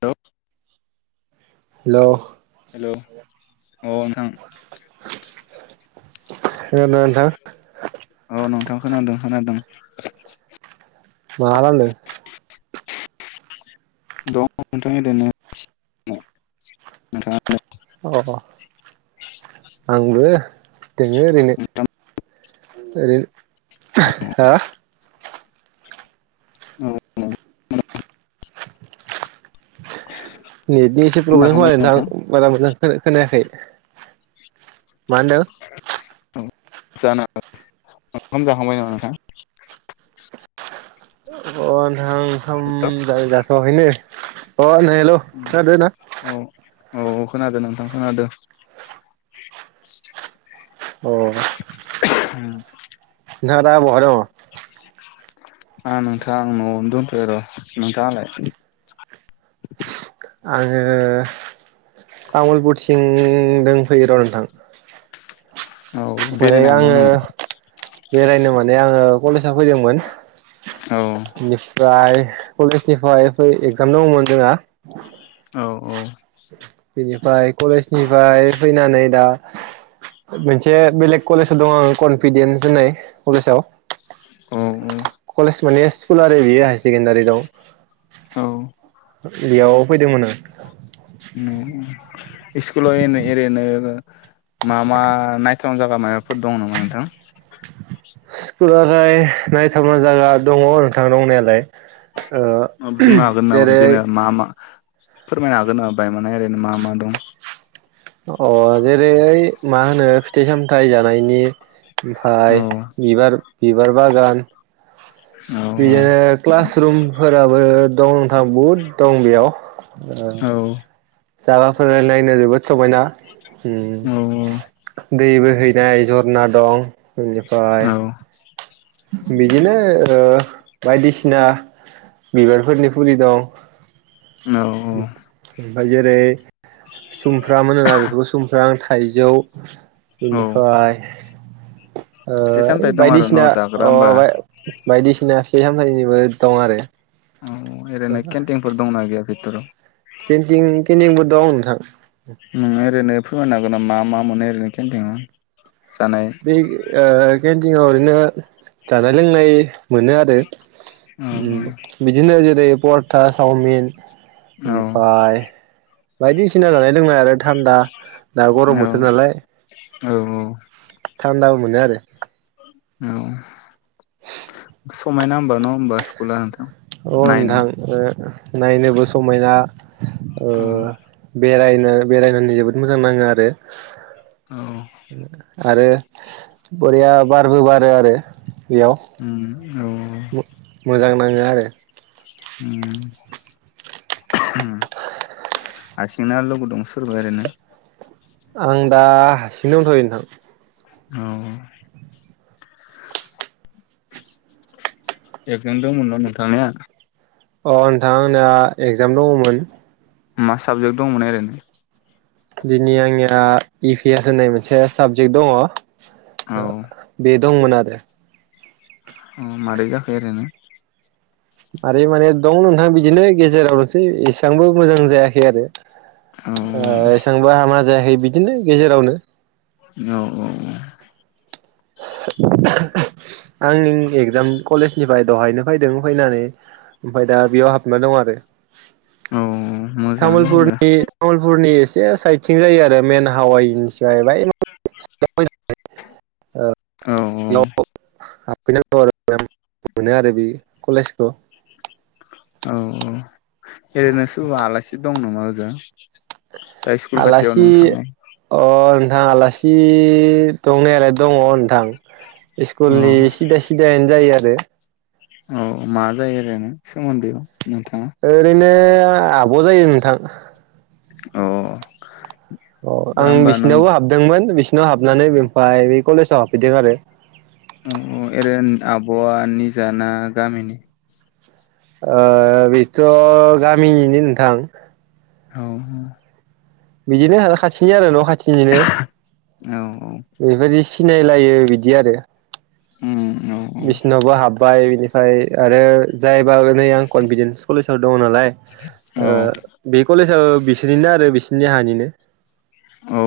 Hello नोंथां hello नोंथां औ नोंथां खोनादों खोनादों। मा खालामदो दं नोंथां ओरैनो नोंथाङा अ' आंबो दोङो ओरैनो ओंखाम ओरै हा औ औ [unintelligible] नेटनि एसे प्रब्लेम खोना नोंथां बारा मोजां खोनायाखै। मा होनदों औ जानो हागौ ओंखाम जाखांबाय नामा नोंथां। अ' नोंथां ओंखाम जा जाथ'आखौनो अ' नै हेल' खोनादोना औ औ खोनादों नोंथां खोनादो। अ' [unintelligible] नोंथांआ दा ब'हा दं आ नोंथां न'आवनो दंथ' र' नोंथाङालाय? आङो तामुलपुरथिं दोंफैयो र' नोंथां। [unintelligible] औ माने बेरायनो आङो हांदोंमोन नामा। बेरायनो माने माने आङो कलेजाव फैदोंमोन औ बेनिफ्राय कलेजनिफ्राय एगजाम दङमोन जोंहा औ औ। बेनिफ्राय कलेज निफ्राय फैनानै दा। मोनसे बेलेग कलेजाव दङ आं कनफिडेन्स होननाय कलेजाव। औ। कलेज माने सकुला। बियो हायार सेकेण्डारि दं। औ बेयाव फैदोंमोन आं। [inaudible] स्कुलाव एरैनो मा मा नायथावना जायागा माबाफोर दं नामा नोंथां। दुलाराय नायथावना जायगा दङ नोंथां दंनायालाय। ओ बुंनो हागोन नामा जेरै जेनेबा मा मा। फोरमायनो हागोन नामा बाय मान ओरैनो मा मा दं। अ जेरै मा होनो फिथाइ सामथाय जानायनि। ओमफ्राय औ औ बिबार। बिबार बागान। औ बिदिनो क्लास रुमफोराबो। दं नोंथां बहुद दं बेयाव। ओ। जाबाफोर नायनो जोबोद समायना। ओम दैबो हैनाय जरना दं। बिनिफ्राय औ बिदिनो। बायदिसिना बिबारफोरनि फुलि दं। औ औ। बा जेरै। सुमफ्रामोन होना बेफोरखौ सुमफ्राम आं थ। थाइजौ। औ बिनिफ्राय। फिथाइ सामथाइ दं आरो न' बायदिसिना जाग्रा होमबा अ बायदिसिना। फैहामथायाइनिबो दं आरो। औ रैनो केन्टिनफोर दंना गैया। [inaudible] केन्टिं केन्टिं। दं नोंथां। ओरैनो फोरमायनो हागोन नामा मा मोनो ओरैनो केन्थिं बै ओ [unintelligible] ओरैनो जानाय लोंनाय मोनो आरो। औ बिदिनो। [unintelligible] फरथा, सावमिन। ओमफाय। बायदिसिना जानाय। लोंनाय आरो थान्दा दा गरम औ बोथोर नालाय। औ थान्दाबो मोनो आरो। औ। [inaudible] [unintelligible] अ नायनो नोंथां ओ नायनोबो समायना। ओ। औ बेरायनो बेरायनानै जोबोद मोजां नाङो आरो। औ। आरो बरिया बारबो बारो आरो। बेयाव [inaudible] मोजां नाङो आरो। उम हारसिंना लोगो दं सोरबा ओरैनो। आं दा हारसिंनो दंथ'यो नोंथां। औ। एकजाम दंमोनबा नोंथांनिया। अ नोंथां आंना एगजाम दङमोन। मा साबजेक्ट दंमोन ओरैनो? दिनै आंनिया इ पि एस होननाय मोनसे साबजेक्ट दङ। औ [inaudible] दंमोन आरो। ओं मारै जाखो ओरैनो। मारै माने दं नोंथां बिदिनो गेजेरावनोसै एसेबांबो मोजां जायाखै आरो। औ ओ एसेबां। [unintelligible] हामा जायाखै बिदिनो गेजेरावनो औ औ औ। आंनि एगजाम कलेजनिफ्राय दहायनो फैदों फैनानै ओमफाय दा बेयाव हाबना दं आरो। औ मोजाङानो होनबा औ [unintelligible] औ ओरैनो सोरबा आलासि दं नामा? [unintelligible] दा स्कुल खाथियाव आलासि नों थांनाय अ थां आलासि दंनायालाय दङ नोंथां। औ स्कुलनि सिदा सिदाइ जायो आरो। औ मा जायो आरो नों सोमोन्दैआव नोंथां? ओरैनो आब' जायो नोंथां। अ। औ दा आं होमबा नों बिसिनावबो हाबदोंमोन बिसिनाव हाबनानै ओमफ्राय बे कलेजाव हाब हैदों आरो। औ एरैनो आब'आ निजाना गामिनि? ओ बिथ' गामिनिनो नोंथां। औ औ। बिदिनो खाथिनि आरो न' खाथिनिनो। औ औ। बेबायदि सिनायलायो बिदि आरो। ओम। बिसिनावबो हाब बाय बिनिफ्राय आरो जायबा नै आं कनफिदेन्स कलेजव दङ नालाय ओ औ बे कलेज ओ बिसोरनिनो आरो बिसोरनि हानिनो। औ।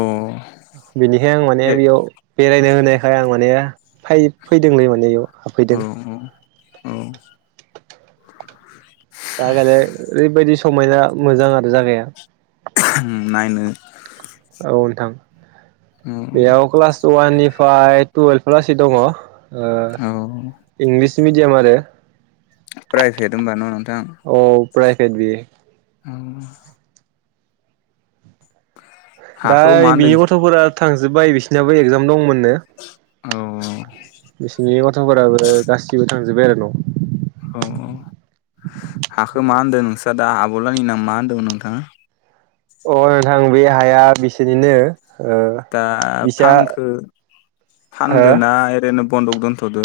बेनिखाय आं माने ए बेयाव बेरायनो होनो फाय आं मानेबा फाय फैदोंलै माने एमाव। औ औ औ। [inaudible] जागायालाय ओरैबायदि समायना मोजां आरो जागाया। उम नायनो औ नोंथां। बेयाव क्लास वाननि फाय टुयेल्भ लासै दङ। ओ औ औ इंलिस मिडियाम आरो। प्राइभेट होनबा न' नोंथां? औ प्राइभेट बियो। औ। दा हाखौ मा होनदों बिनि गथ'फोरा थांजोब्बाय बिसिनाबो एगजाम दंमोन। नो औ बिसिनि गथ'फोराबो गासिबो थां [unintelligible] औ औ हाखो मा होनदों नोंस्रा दा आब'लानि नामा होनदोंमोन नोंथाङा? अ नोंथां बे हाया बिसोरनिनो ओ दा बिसा फांखो हो फानदोना ओरैनो बन्दगदोनथदो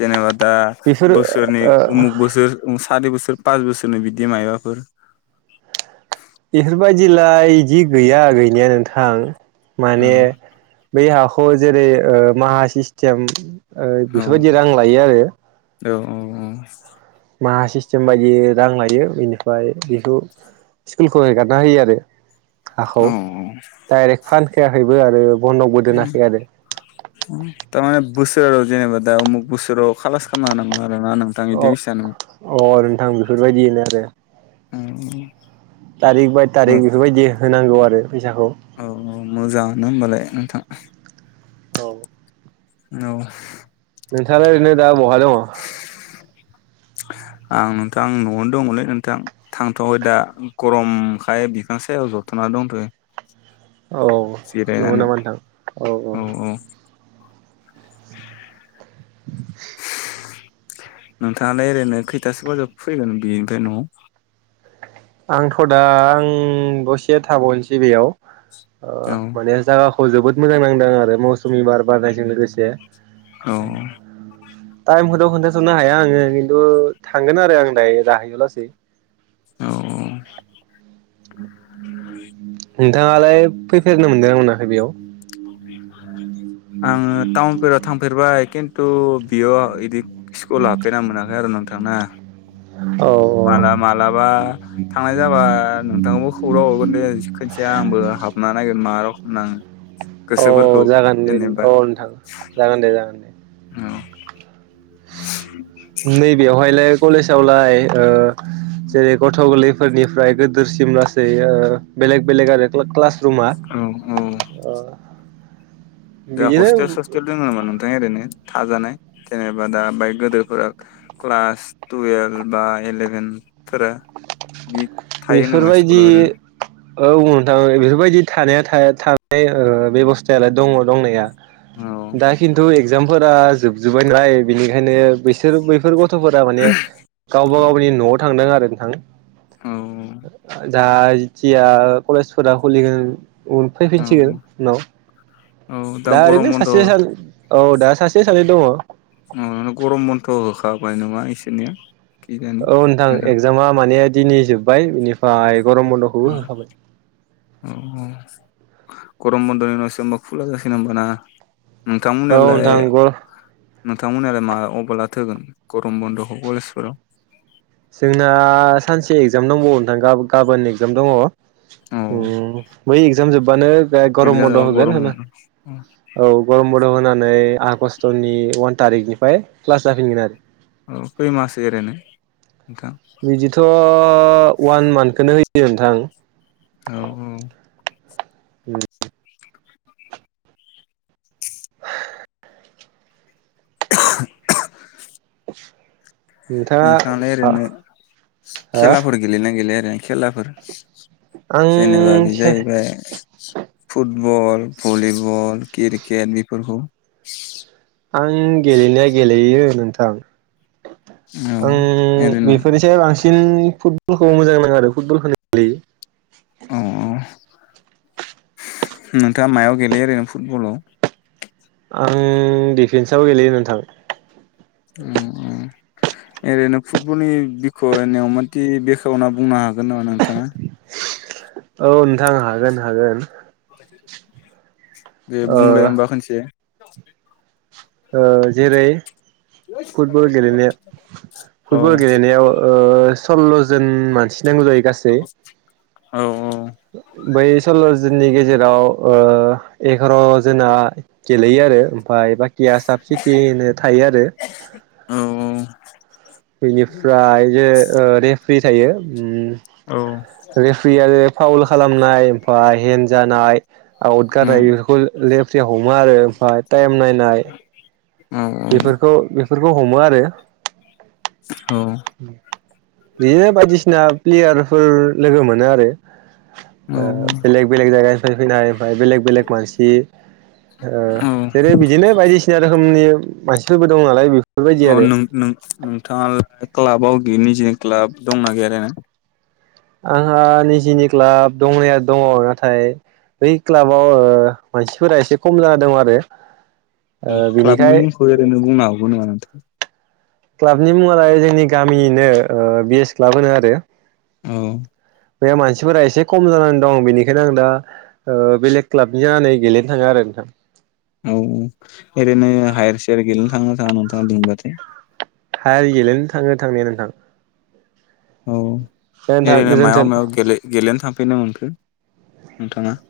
जेनेबा दा बेफोर बोसोरनि ओ उमुख बोसोर सारि बोसोर पास बोसोरनि बिदि मायाबाफोर बेफोरबायदिलाय इदि गैया गैनाया नोंथां। माने औ बै हाखौ जेरै ओ माहा सिस्टेम ओ बेफोरबायदि रां लायो आरो औ औ औ माहा सिस्टेम बायदि रां लायो बेनिफ्राय बेखौ स्कुलखौ एगारना होयो आरो हाखौ औ औ डाइरेक्ट फानखायाखै बो आरो बन्दकबो दोनाखै आरो थारमाने बोसोराव जेनेबा दा अमुक बोसोराव कालास खालामना होनांगोन आरो अ अ नोंथां बेफोरबायदिनो आरो थारिख बाय थारिख औ बेफोरबायदि होनांगौ आरो फैसाखौ औ मोजाङानो होनबालाय नोंथां। औ औ नोंथाङा ओरैनो दा बहा दङ? आं नोंथां न'आवनो दङलै नोंथां थांथ'वाखै दा गरमखाय बिफां सायाव जथना दंथ'यो। औ औ नंगौ जिरायनानै नामा नोंथां औ औ [inaudible] [inaudible] नोंथाङालाय ओरैनो खैथासो बाजोयाव फैगोन बेनिफ्राय न'आव? आंथ' दा आं दसे थाबावनोसै बेयाव। ओ औ माने जागा खौ जोबोद मोजां नांदों आरो मौसुमि बार बारनायजों लोगोसे औ टाइम खौथ' खोन्थासननो हाया आङो खिन्थु थांगोन आरो आं दायो जाहैयो लासै औ औ [inaudible] नोंथाङालाय फैफेरनो मोनदोंना मोनाखै बेयाव आङो टाउनफोराव थांफेरबाय खिन थु बियो इदि स्कुलाव हाबफेरनो मोनाखै आरो नोंथां ना? औ माला मालाबा थांनाय जाबा नोंथांनावबो खौरां हरगोन दे खोनसेया आंबो हाबना नायगोन मा रखम नाङो, औ गोसोफोरखौ जागोन दे जेनेबा औ नोंथां, जागोन दे जागोन दे। औ [inaudible] नै बेवहायलाय कलेजावलाय ओ जेरै गथ' गोरलै फोरनिफ्राय गोदिरसिम लासै ओ बेलेग बेलेग आरो क्लास रुमआ औ औ ओ दा बिदिनो हस्टेल सस्टेल दं नामा नोंथां ओरिनो थाजानाय जेनेबा दा बाहाय गोदोरफोरा क्लास टुवेल्भ बा इलेभेनफोरा? बिदि थायो नामा बेफोरबायदि स्कुलाव ओरैनो औ नोंथां बेफोरबायदि थानायाथ' ओ थानाय ओ बेबस्थायालाय दङ दंनाया। औ दा किनतु एक्जाम फोरा जोबजोब्बाय नालाय बिनिखायनो बैसोर बैफोर गथ'फोरा माने गावबा औ गावनि न'आव थांदों आरो औ नोंथां। जा जिथिया कलेजफोरा खुलिगोन उन औ फैफिनसिगोन उनाव। औ दा गरम ओरैनो बन्द' औ सासे सानै औ दा सासे सानै दङ बिसोरनिया। औ नोंथां एक्जामा माने दिनै जोब्बाय बिनिफ्राय गरम औ बन्द'खौबो होखाबाय। औ गरम बन्द'नि उनावसो होमबा खुला जासिगोन होनबाना? औ नोथां नंगौ। नोंथांमोनालाय माब्लाथो होगोन गरम बन्द'खौ कलेजफोराव? जोंना सानसे एक्जाम दंबावो नोंथां गाबोन एगजाम दङ। औ ओम बै एगजाम जोब बानो गरम एगजाम बन्द' जाबा होगोन गरम होना, बन्द' औ औ गरम मन्द' होना नै आगष्टनि अवान थारिखनिफ्राय क्लास जाफिनगोन आरो। औ खै मास एरैनो? बिदिथ' वान मानखौनो होयो होयो नोंथां, औ औ उम [unintelligible] नोंथाङा नोंथाङालाय हो ओरैनो आं खेलाफोर गेलेनो गैलाय ओरैनो खेलाफोर जेनेबा बे जाहैबाय फुट बल भलिबल क्रिकेट बेफोरफोरखौ, आं गेलेनाया गेलेयो नों थां औ आं ओरैनो बेफोरनिसाय बांसिन फुटबलखौ मोजां नाङो आरो फुटबलखौनो लि अ अ नोंथाङा मायाव गेलेयो ओरैनो फुटबलाव? आं दिफेन्साव गेलेयो नोंथां, उम औ ओरैनो फुटबलनि [unintelligible] बेखावना बुंनो हागोन नामा नोंथाङा? औ नोंथां हागोन हागोन, दे ओ बुंलाय होमबा खनसे, [unintelligible] ओ जेरै, फुटबल गेलेनो औ फुटबल गेलेनायाव ओ सल्ल'जन मानसि, नांगौ जायो गासै, औ औ बै सल' जोनि गेजेराव ओ एगार' जोना, गेलेयो आरो ओमफाय बाखिया साफ सिथिहोनो थायो आरो औ बिनिफ्राय जे ओ रेफ्रि, थायो उम औ रेफ्रिया बे फावउल खालामनाय ओमफाय, हेन जानाय, आउद गादायो बेखौ लेब, फ्रिया हमो आरो ओमफाय, टाइम नायनाय, औ औ बेफोरखौ बे बेफोरखौ हमो आरो [inaudible] बिदिनो बायदिसिना, प्लेयारफोर लोगो मोनो आरो औ ओ बेलेग बेलेग जायगा निफ्राय फैनाय ओमफ्राय बेलेग बेलेग मानसि, ओ औ जेरै बिदिनो बायदिसिना रोखोमनि मानसिफोरबो दं नालाय बे अ नों नों नोंथाङा क्लाबाव निजिनि क्लाब दंना गैया ओरैनो? आंहा निजिनि क्लाब दंनाया दङ, नाथाय बै क्लाबाव मानसिफोरा एसे खम जादों आरो। क्लाबनि बिनिखाय मुंखौ ओरैनो बुंनो हागौ नामा नोंथां? क्लाबनि मुङालाय जोंनि गामिनिनो बि एस क्लाब होनो आरो। औ बे मानसिफोरा एसे खम जानानै दं, बेनिखायनो आं दा बेलेग क्लाबनि जानानै गेलेनो थाङो आरो नोंथां। औ ओरैनो हायेर सायार गेलेनो थाङा थाङा नोंथाङा लेंबाथाय? हायार गेलेयनो थाङो थांनाया नोंथां। औ। दे नोंथां एरैनो मायाव गोजोन्थों। मायाव गेल गेलनो थां फेरनो मोनखो नोंथाङा?